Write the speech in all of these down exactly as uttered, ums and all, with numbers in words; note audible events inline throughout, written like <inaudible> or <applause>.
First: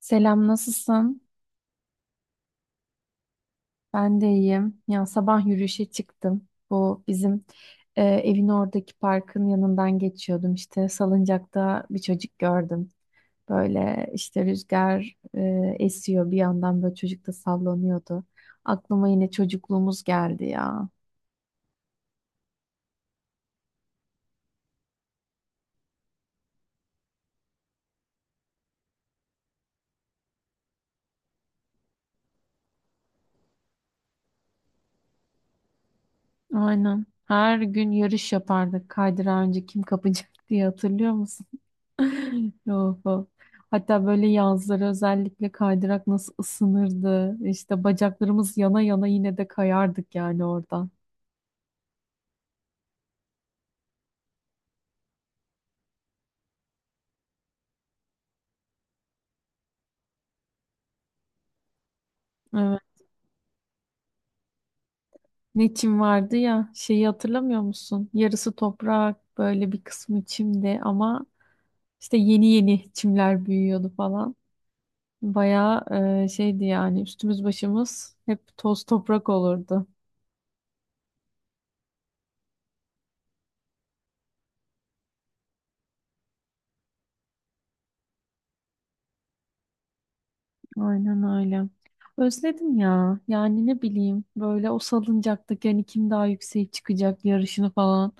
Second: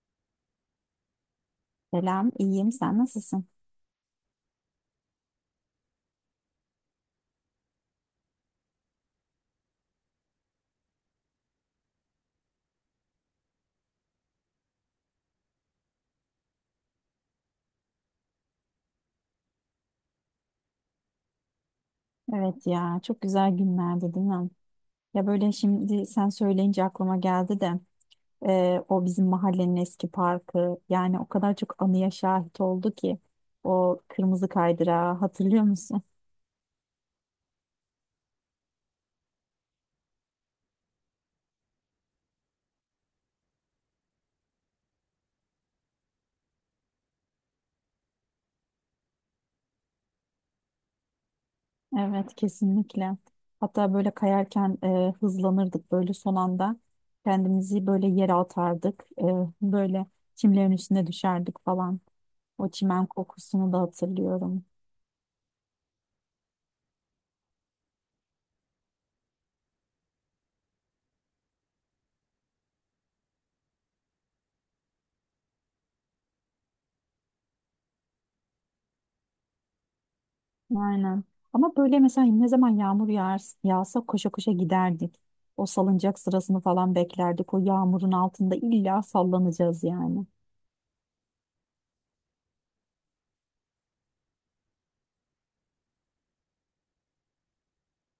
Selam, nasılsın? Selam, iyiyim. Sen nasılsın? Ben de iyiyim. Ya sabah yürüyüşe çıktım. Bu bizim e, evin oradaki parkın yanından geçiyordum. İşte salıncakta bir çocuk gördüm. Böyle işte rüzgar e, esiyor bir yandan böyle çocuk da sallanıyordu. Aklıma yine çocukluğumuz geldi ya. Evet ya, çok güzel günlerdi değil mi? Ya böyle şimdi sen söyleyince aklıma geldi de e, o bizim mahallenin eski parkı yani o kadar çok anıya şahit oldu ki o kırmızı kaydırağı hatırlıyor musun? Aynen. Her gün yarış yapardık. Kaydırağı önce kim kapacak <laughs> diye hatırlıyor musun? Of, of. Hatta böyle yazları özellikle kaydırak nasıl ısınırdı. İşte bacaklarımız yana yana yine de kayardık yani orada. Evet kesinlikle. Hatta böyle kayarken e, hızlanırdık böyle son anda kendimizi böyle yere atardık, E, böyle çimlerin üstüne düşerdik falan. O Evet. çimen kokusunu da hatırlıyorum. Ne çim vardı ya şeyi hatırlamıyor musun? Yarısı toprak böyle bir kısmı çimdi ama işte yeni yeni çimler büyüyordu falan. Bayağı e, şeydi yani üstümüz başımız hep toz toprak olurdu. Aynen. Ama böyle mesela ne zaman yağmur yağar, yağsa koşa koşa giderdik. O salıncak sırasını falan beklerdik. O yağmurun altında illa sallanacağız yani. Aynen öyle. Özledim ya. Yani ne bileyim böyle o salıncaktaki hani kim daha yükseğe çıkacak yarışını falan.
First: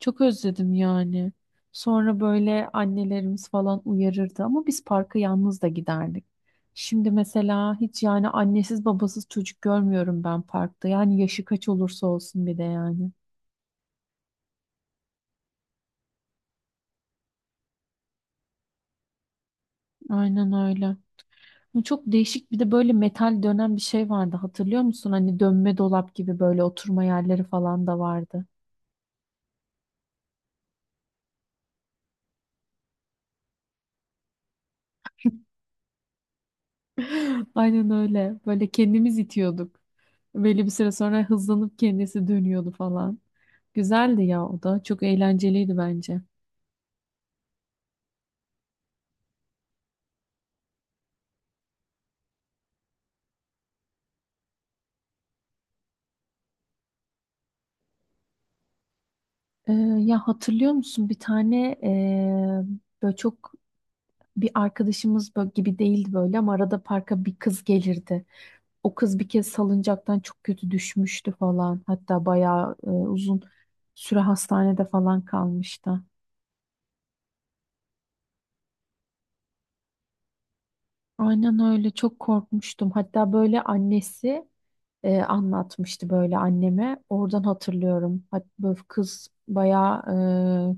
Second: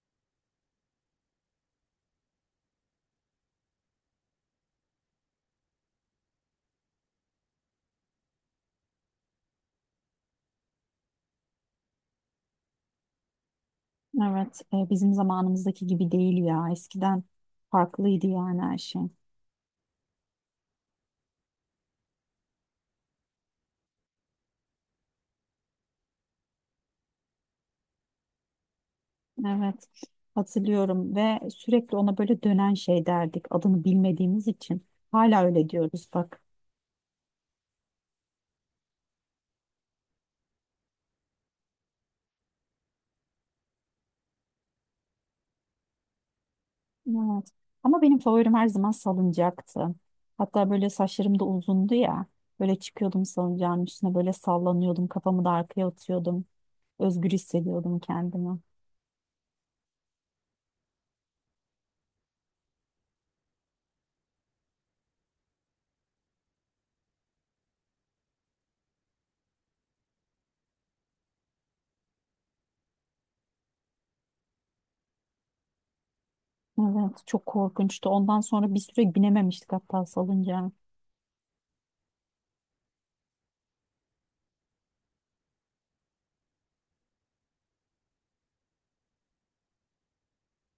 Çok özledim yani. Sonra böyle annelerimiz falan uyarırdı ama biz parka yalnız da giderdik. Şimdi mesela hiç yani annesiz babasız çocuk görmüyorum ben parkta. Yani yaşı kaç olursa olsun bir de yani. Evet, e, bizim zamanımızdaki gibi değil ya. Eskiden farklıydı yani her şey. Aynen öyle. Bu çok değişik bir de böyle metal dönen bir şey vardı hatırlıyor musun? Hani dönme dolap gibi böyle oturma yerleri falan da vardı. Evet, hatırlıyorum ve sürekli ona böyle dönen şey derdik adını bilmediğimiz için. Hala öyle diyoruz bak. <laughs> Aynen öyle. Böyle kendimiz itiyorduk. Belli bir süre sonra hızlanıp kendisi dönüyordu falan. Güzeldi ya o da. Çok eğlenceliydi bence. Evet. Ama benim favorim her zaman salıncaktı. Hatta böyle saçlarım da uzundu ya. Böyle çıkıyordum salıncağın üstüne böyle sallanıyordum. Kafamı da arkaya atıyordum. Özgür hissediyordum kendimi. Ee, ya hatırlıyor musun bir tane ee, böyle çok bir arkadaşımız böyle gibi değildi böyle ama arada parka bir kız gelirdi. O kız bir kez salıncaktan çok kötü düşmüştü falan. Hatta bayağı e, uzun süre hastanede falan kalmıştı. Evet, çok korkunçtu. Ondan sonra bir süre binememiştik hatta salıncağa. Aynen öyle çok korkmuştum. Hatta böyle annesi e, anlatmıştı böyle anneme. Oradan hatırlıyorum. Hatta böyle kız bayağı e,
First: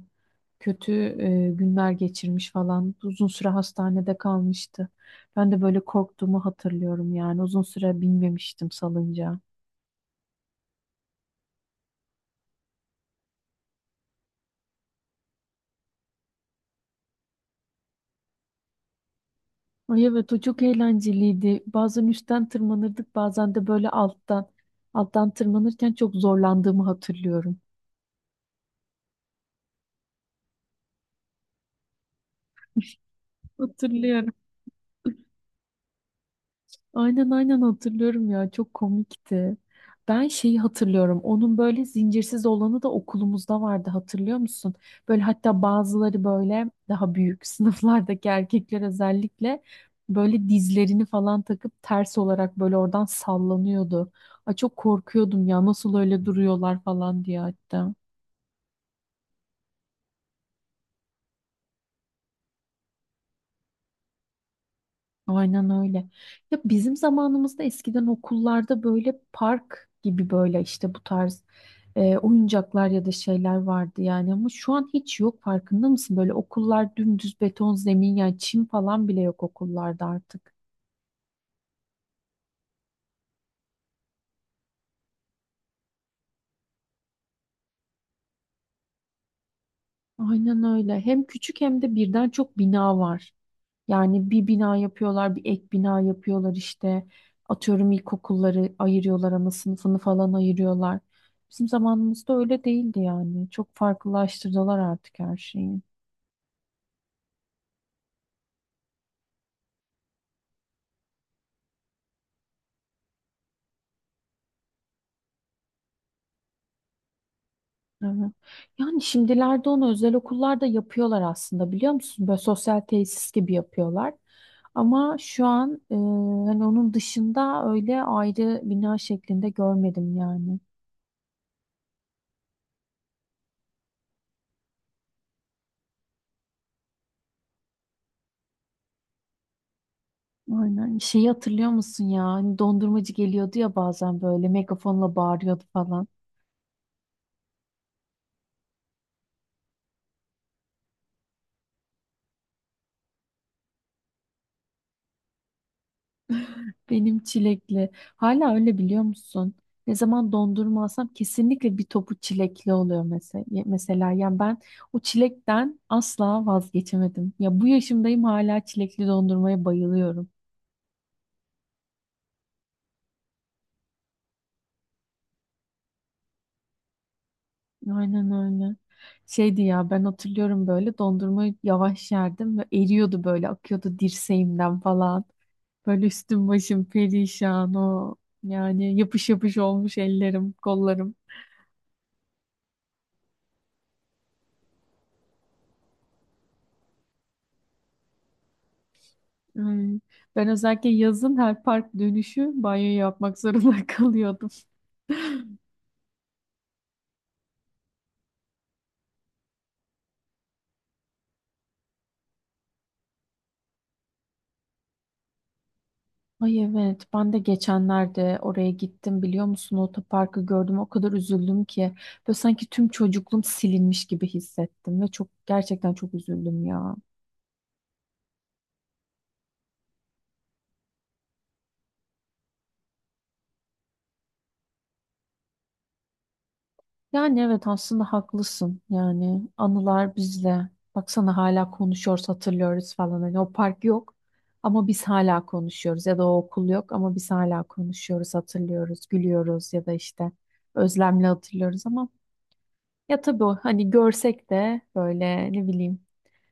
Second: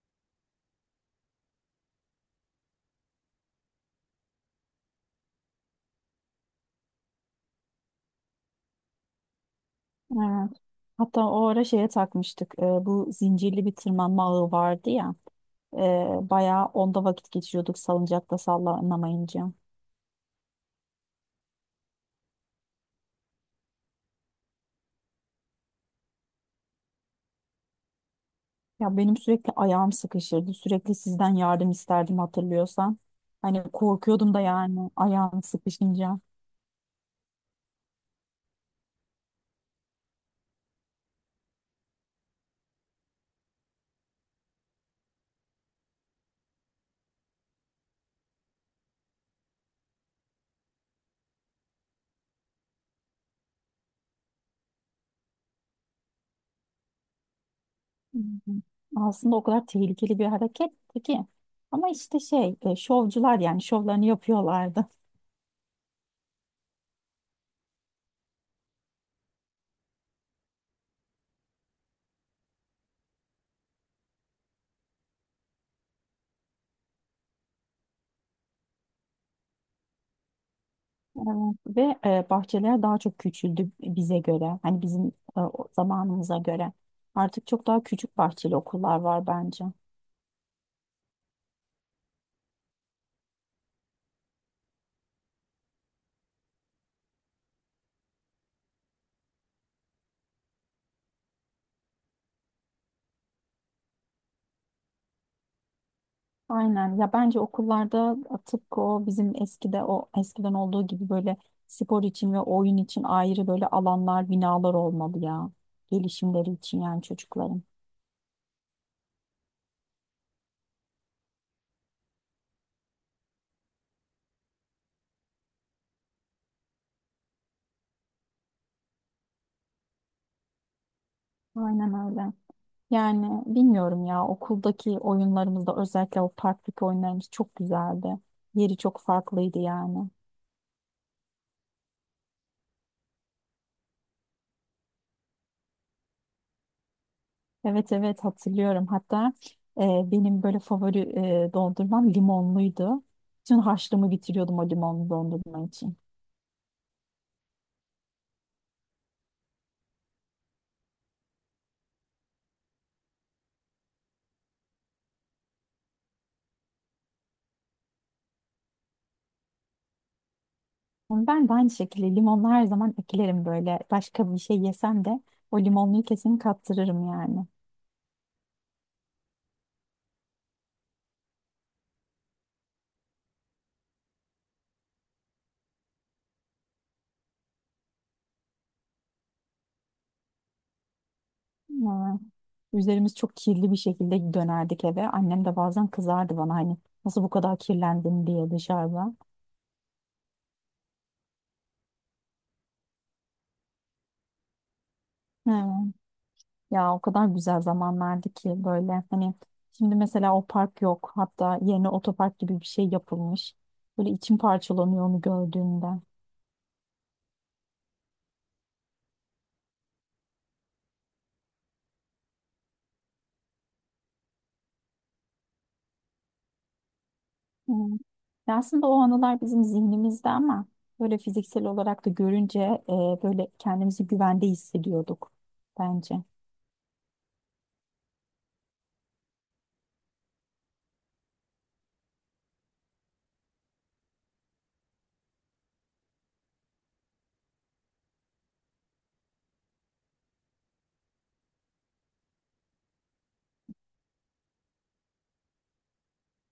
kötü e, günler geçirmiş falan. Uzun süre hastanede kalmıştı. Ben de böyle korktuğumu hatırlıyorum yani. Uzun süre binmemiştim salıncağa. Evet. Hatta o ara şeye takmıştık. E, bu zincirli bir tırmanma ağı vardı ya. Ee, bayağı onda vakit geçiriyorduk salıncakta sallanamayınca. Ay evet o çok eğlenceliydi. Bazen üstten tırmanırdık bazen de böyle alttan. Alttan tırmanırken çok zorlandığımı hatırlıyorum. Ya benim sürekli ayağım sıkışırdı. Sürekli sizden yardım isterdim hatırlıyorsan. Hani Hatırlıyorum. korkuyordum da yani ayağım sıkışınca. Aynen aynen hatırlıyorum ya çok komikti. Ben şeyi hatırlıyorum. Onun böyle zincirsiz olanı da okulumuzda vardı hatırlıyor musun? Böyle hatta bazıları böyle daha büyük <laughs> sınıflardaki erkekler özellikle böyle dizlerini falan takıp ters olarak böyle oradan sallanıyordu. Ay çok korkuyordum ya nasıl öyle duruyorlar falan diye hatta. Hı hı. Aslında o kadar tehlikeli bir hareketti ki. Ama işte şey e, şovcular yani şovlarını yapıyorlardı. Aynen öyle. Ya bizim zamanımızda eskiden okullarda böyle park gibi böyle işte bu tarz e, oyuncaklar ya da şeyler vardı yani ama şu an hiç yok farkında mısın? Böyle okullar dümdüz beton zemin yani çim falan bile yok okullarda artık. Ve e, bahçeler daha çok küçüldü bize göre. Hani bizim e, o zamanımıza göre. Artık çok daha küçük bahçeli okullar var bence. Aynen öyle. Hem küçük hem de birden çok bina var. Yani bir bina yapıyorlar, bir ek bina yapıyorlar işte. Atıyorum ilkokulları ayırıyorlar, ama sınıfını falan ayırıyorlar. Bizim zamanımızda öyle değildi yani. Çok farklılaştırdılar artık her şeyi. Aynen ya bence okullarda tıpkı o bizim eskide o eskiden olduğu gibi böyle spor için ve oyun için ayrı böyle alanlar binalar olmalı ya gelişimleri için yani çocukların. Evet. Yani şimdilerde onu özel okullarda yapıyorlar aslında biliyor musun? Böyle sosyal tesis gibi yapıyorlar. Ama şu an e, hani onun dışında öyle ayrı bina şeklinde görmedim yani. Aynen öyle. Yani bilmiyorum ya okuldaki oyunlarımızda özellikle o parktaki oyunlarımız çok güzeldi. Yeri çok farklıydı yani. Aynen. Şeyi hatırlıyor musun ya? Hani dondurmacı geliyordu ya bazen böyle megafonla bağırıyordu falan. Evet evet hatırlıyorum. Hatta e, benim böyle favori e, dondurmam limonluydu. Bütün harçlığımı bitiriyordum o limonlu dondurma için. Benim çilekli. Hala öyle biliyor musun? Ne zaman dondurma alsam kesinlikle bir topu çilekli oluyor mesela. Mesela yani ben o çilekten asla vazgeçemedim. Ya bu yaşımdayım hala çilekli dondurmaya bayılıyorum. Ben de aynı şekilde limonlu her zaman eklerim böyle. Başka bir şey yesem de o limonluyu kesin kaptırırım yani. Aynen öyle. Şeydi ya ben hatırlıyorum böyle dondurmayı yavaş yerdim ve eriyordu böyle akıyordu dirseğimden falan. Böyle üstüm başım perişan o yani yapış yapış olmuş ellerim, kollarım. Ama üzerimiz çok kirli bir şekilde dönerdik eve. Annem de bazen kızardı bana hani nasıl bu kadar kirlendin diye dışarıda. Ay, ben özellikle yazın her park dönüşü banyo yapmak zorunda <laughs> kalıyordum. Evet. Ya o kadar güzel zamanlardı ki böyle hani şimdi mesela o park yok. Hatta yerine otopark gibi bir şey yapılmış. Böyle içim parçalanıyor onu gördüğümde. Ay evet ben de geçenlerde oraya gittim biliyor musun? Otoparkı gördüm o kadar üzüldüm ki. Böyle sanki tüm çocukluğum silinmiş gibi hissettim ve çok gerçekten çok üzüldüm ya. Hmm. Ya aslında o anılar bizim zihnimizde ama böyle fiziksel olarak da görünce e, böyle kendimizi güvende hissediyorduk bence. Yani evet aslında haklısın. Yani anılar bizle. Baksana hala konuşuyoruz, hatırlıyoruz falan. Hani o park yok ama biz hala konuşuyoruz. Ya da o okul yok ama biz hala konuşuyoruz, hatırlıyoruz, gülüyoruz ya da işte özlemle hatırlıyoruz ama ya tabii o hani görsek de böyle ne bileyim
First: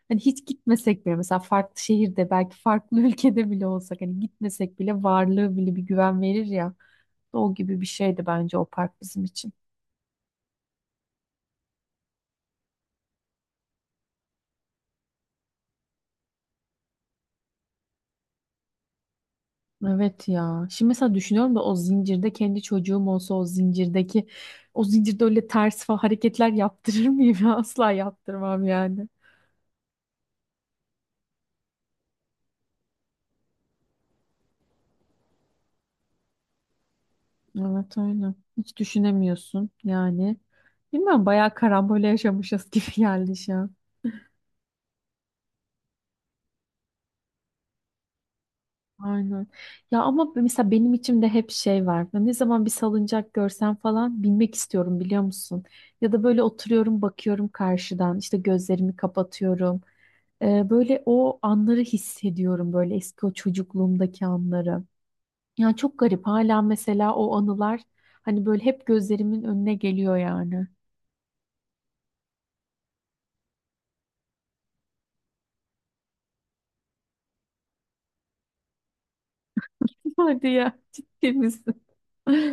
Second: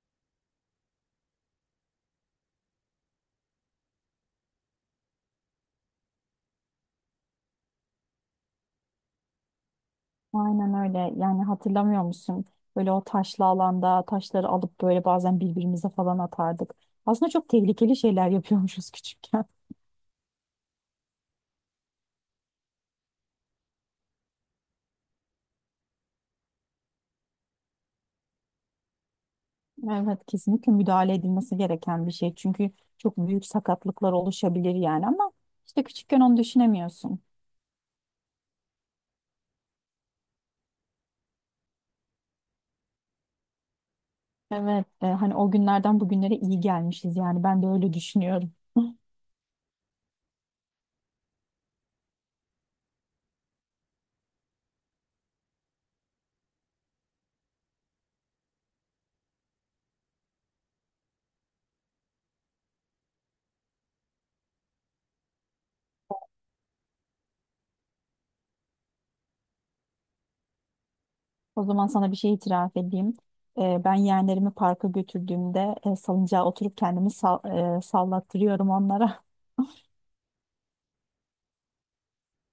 hani hiç gitmesek bile mesela farklı şehirde belki farklı <laughs> ülkede bile olsak hani gitmesek bile varlığı bile bir güven verir ya. O gibi bir şeydi bence o park bizim için. Aynen öyle. Yani hatırlamıyor musun? Böyle o taşlı alanda taşları alıp böyle bazen birbirimize falan atardık. Aslında çok tehlikeli şeyler yapıyormuşuz <laughs> küçükken. Evet ya. Şimdi mesela düşünüyorum da o zincirde kendi çocuğum olsa o zincirdeki o zincirde öyle ters falan hareketler yaptırır mıyım ya? <laughs> Asla yaptırmam yani. Evet, kesinlikle müdahale edilmesi gereken bir şey. Çünkü çok büyük sakatlıklar oluşabilir yani ama işte küçükken onu düşünemiyorsun. Evet öyle. Hiç düşünemiyorsun yani. Bilmiyorum bayağı karambole yaşamışız <laughs> gibi geldi şu an. Evet, e, hani o günlerden bugünlere iyi gelmişiz yani ben de öyle düşünüyorum. <laughs> Aynen. Ya ama mesela benim içimde hep şey var. Ben ne zaman bir salıncak görsem falan binmek istiyorum biliyor musun? Ya da böyle oturuyorum bakıyorum karşıdan işte gözlerimi kapatıyorum. Ee, böyle o anları hissediyorum böyle eski o çocukluğumdaki anları. Yani çok garip hala mesela o anılar hani böyle hep gözlerimin önüne geliyor yani. O zaman sana bir şey itiraf edeyim. E, ben yeğenlerimi parka götürdüğümde e, salıncağa oturup kendimi sal- e, sallattırıyorum onlara. <laughs> Hadi ya ciddi misin?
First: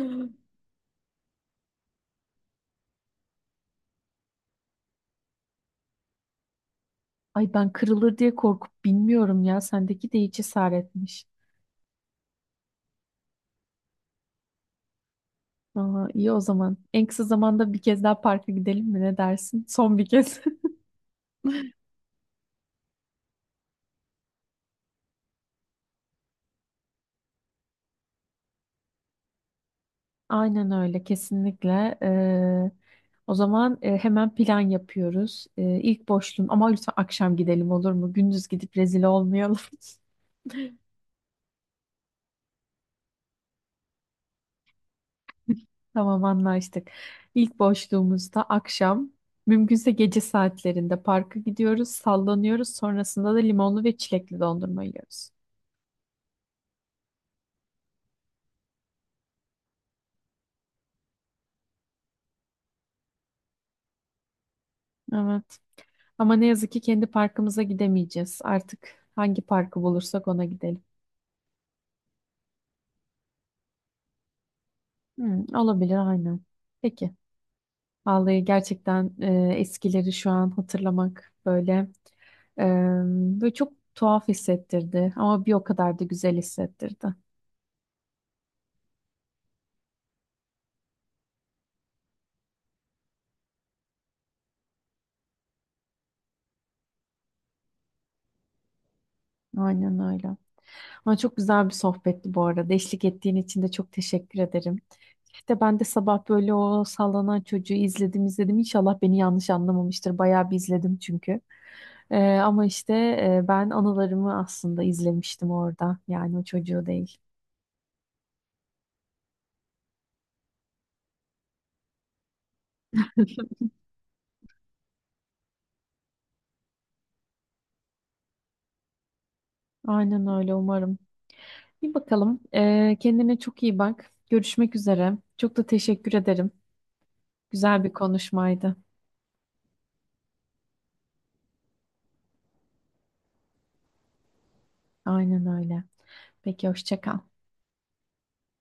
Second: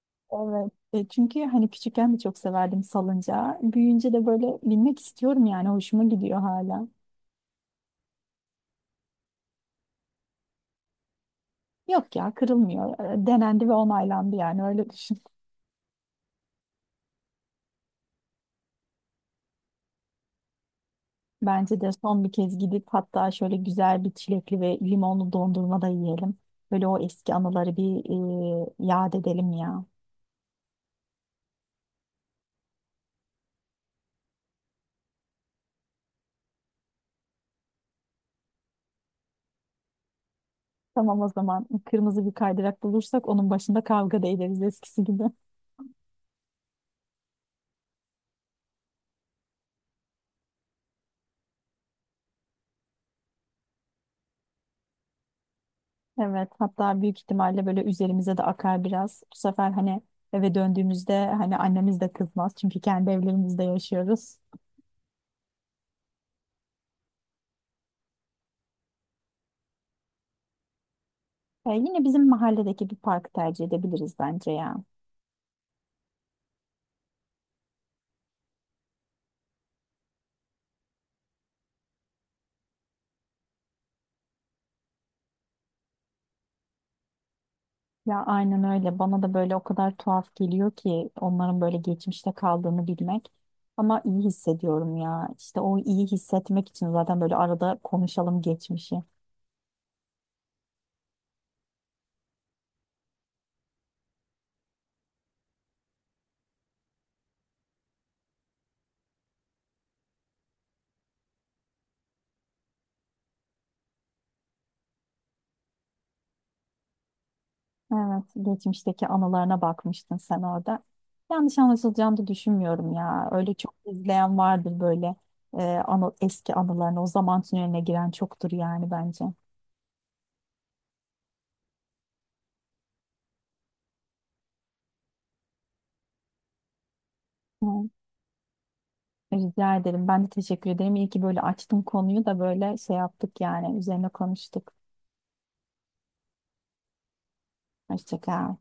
<laughs> Evet. E, çünkü hani küçükken de çok severdim salıncağı. Büyüyünce de böyle binmek istiyorum yani hoşuma gidiyor hala. Ay ben kırılır diye korkup bilmiyorum ya sendeki de hiç cesaretmiş. Yok ya kırılmıyor. E, denendi ve onaylandı yani öyle düşün. Aa, iyi o zaman. En kısa zamanda bir kez daha parka gidelim mi ne dersin? Son bir kez. Bence de son bir kez gidip hatta şöyle güzel bir çilekli ve limonlu dondurma da yiyelim. Böyle o eski anıları bir e, yad edelim ya. Aynen öyle kesinlikle. Ee, o zaman e, hemen plan yapıyoruz. Ee, ilk boşluğum ama lütfen akşam gidelim olur mu? Gündüz gidip rezil olmayalım. Tamam o zaman kırmızı bir kaydırak bulursak onun başında kavga da ederiz eskisi gibi. <laughs> <laughs> Tamam anlaştık. İlk boşluğumuzda akşam mümkünse gece saatlerinde parka gidiyoruz, sallanıyoruz. Sonrasında da limonlu ve çilekli dondurma yiyoruz. Evet hatta büyük ihtimalle böyle üzerimize de akar biraz. Bu sefer hani eve döndüğümüzde hani annemiz de kızmaz çünkü kendi evlerimizde yaşıyoruz. Evet. Ama ne yazık ki kendi parkımıza gidemeyeceğiz. Artık hangi parkı bulursak ona gidelim. E, yine bizim mahalledeki bir parkı tercih edebiliriz bence ya. Hmm, olabilir aynen. Peki. Vallahi gerçekten e, eskileri şu an hatırlamak böyle e, böyle çok tuhaf hissettirdi ama bir o kadar da güzel hissettirdi. Ya aynen öyle. Bana da böyle o kadar tuhaf geliyor ki onların böyle geçmişte kaldığını bilmek. Ama iyi hissediyorum ya. İşte o iyi hissetmek için zaten böyle arada konuşalım geçmişi. Aynen öyle. Ama çok güzel bir sohbetti bu arada. Eşlik ettiğin için de çok teşekkür ederim. İşte ben de sabah böyle o sallanan çocuğu izledim izledim. İnşallah beni yanlış anlamamıştır. Bayağı bir izledim çünkü. Ee, ama işte e, ben anılarımı aslında izlemiştim orada. Yani o çocuğu değil. Evet, geçmişteki anılarına bakmıştın sen orada. Yanlış anlaşılacağını da düşünmüyorum ya. Öyle çok izleyen vardır böyle e, anı, eski anılarını. O zaman tüneline giren çoktur yani bence. <laughs> Aynen öyle umarım. Bir bakalım. Ee, kendine çok iyi bak. Görüşmek üzere. Çok da teşekkür ederim. Güzel bir konuşmaydı. Rica ederim. Ben de teşekkür ederim. İyi ki böyle açtım konuyu da böyle şey yaptık yani. Üzerine konuştuk. Aynen öyle. Peki hoşça kal. Hoşça kal.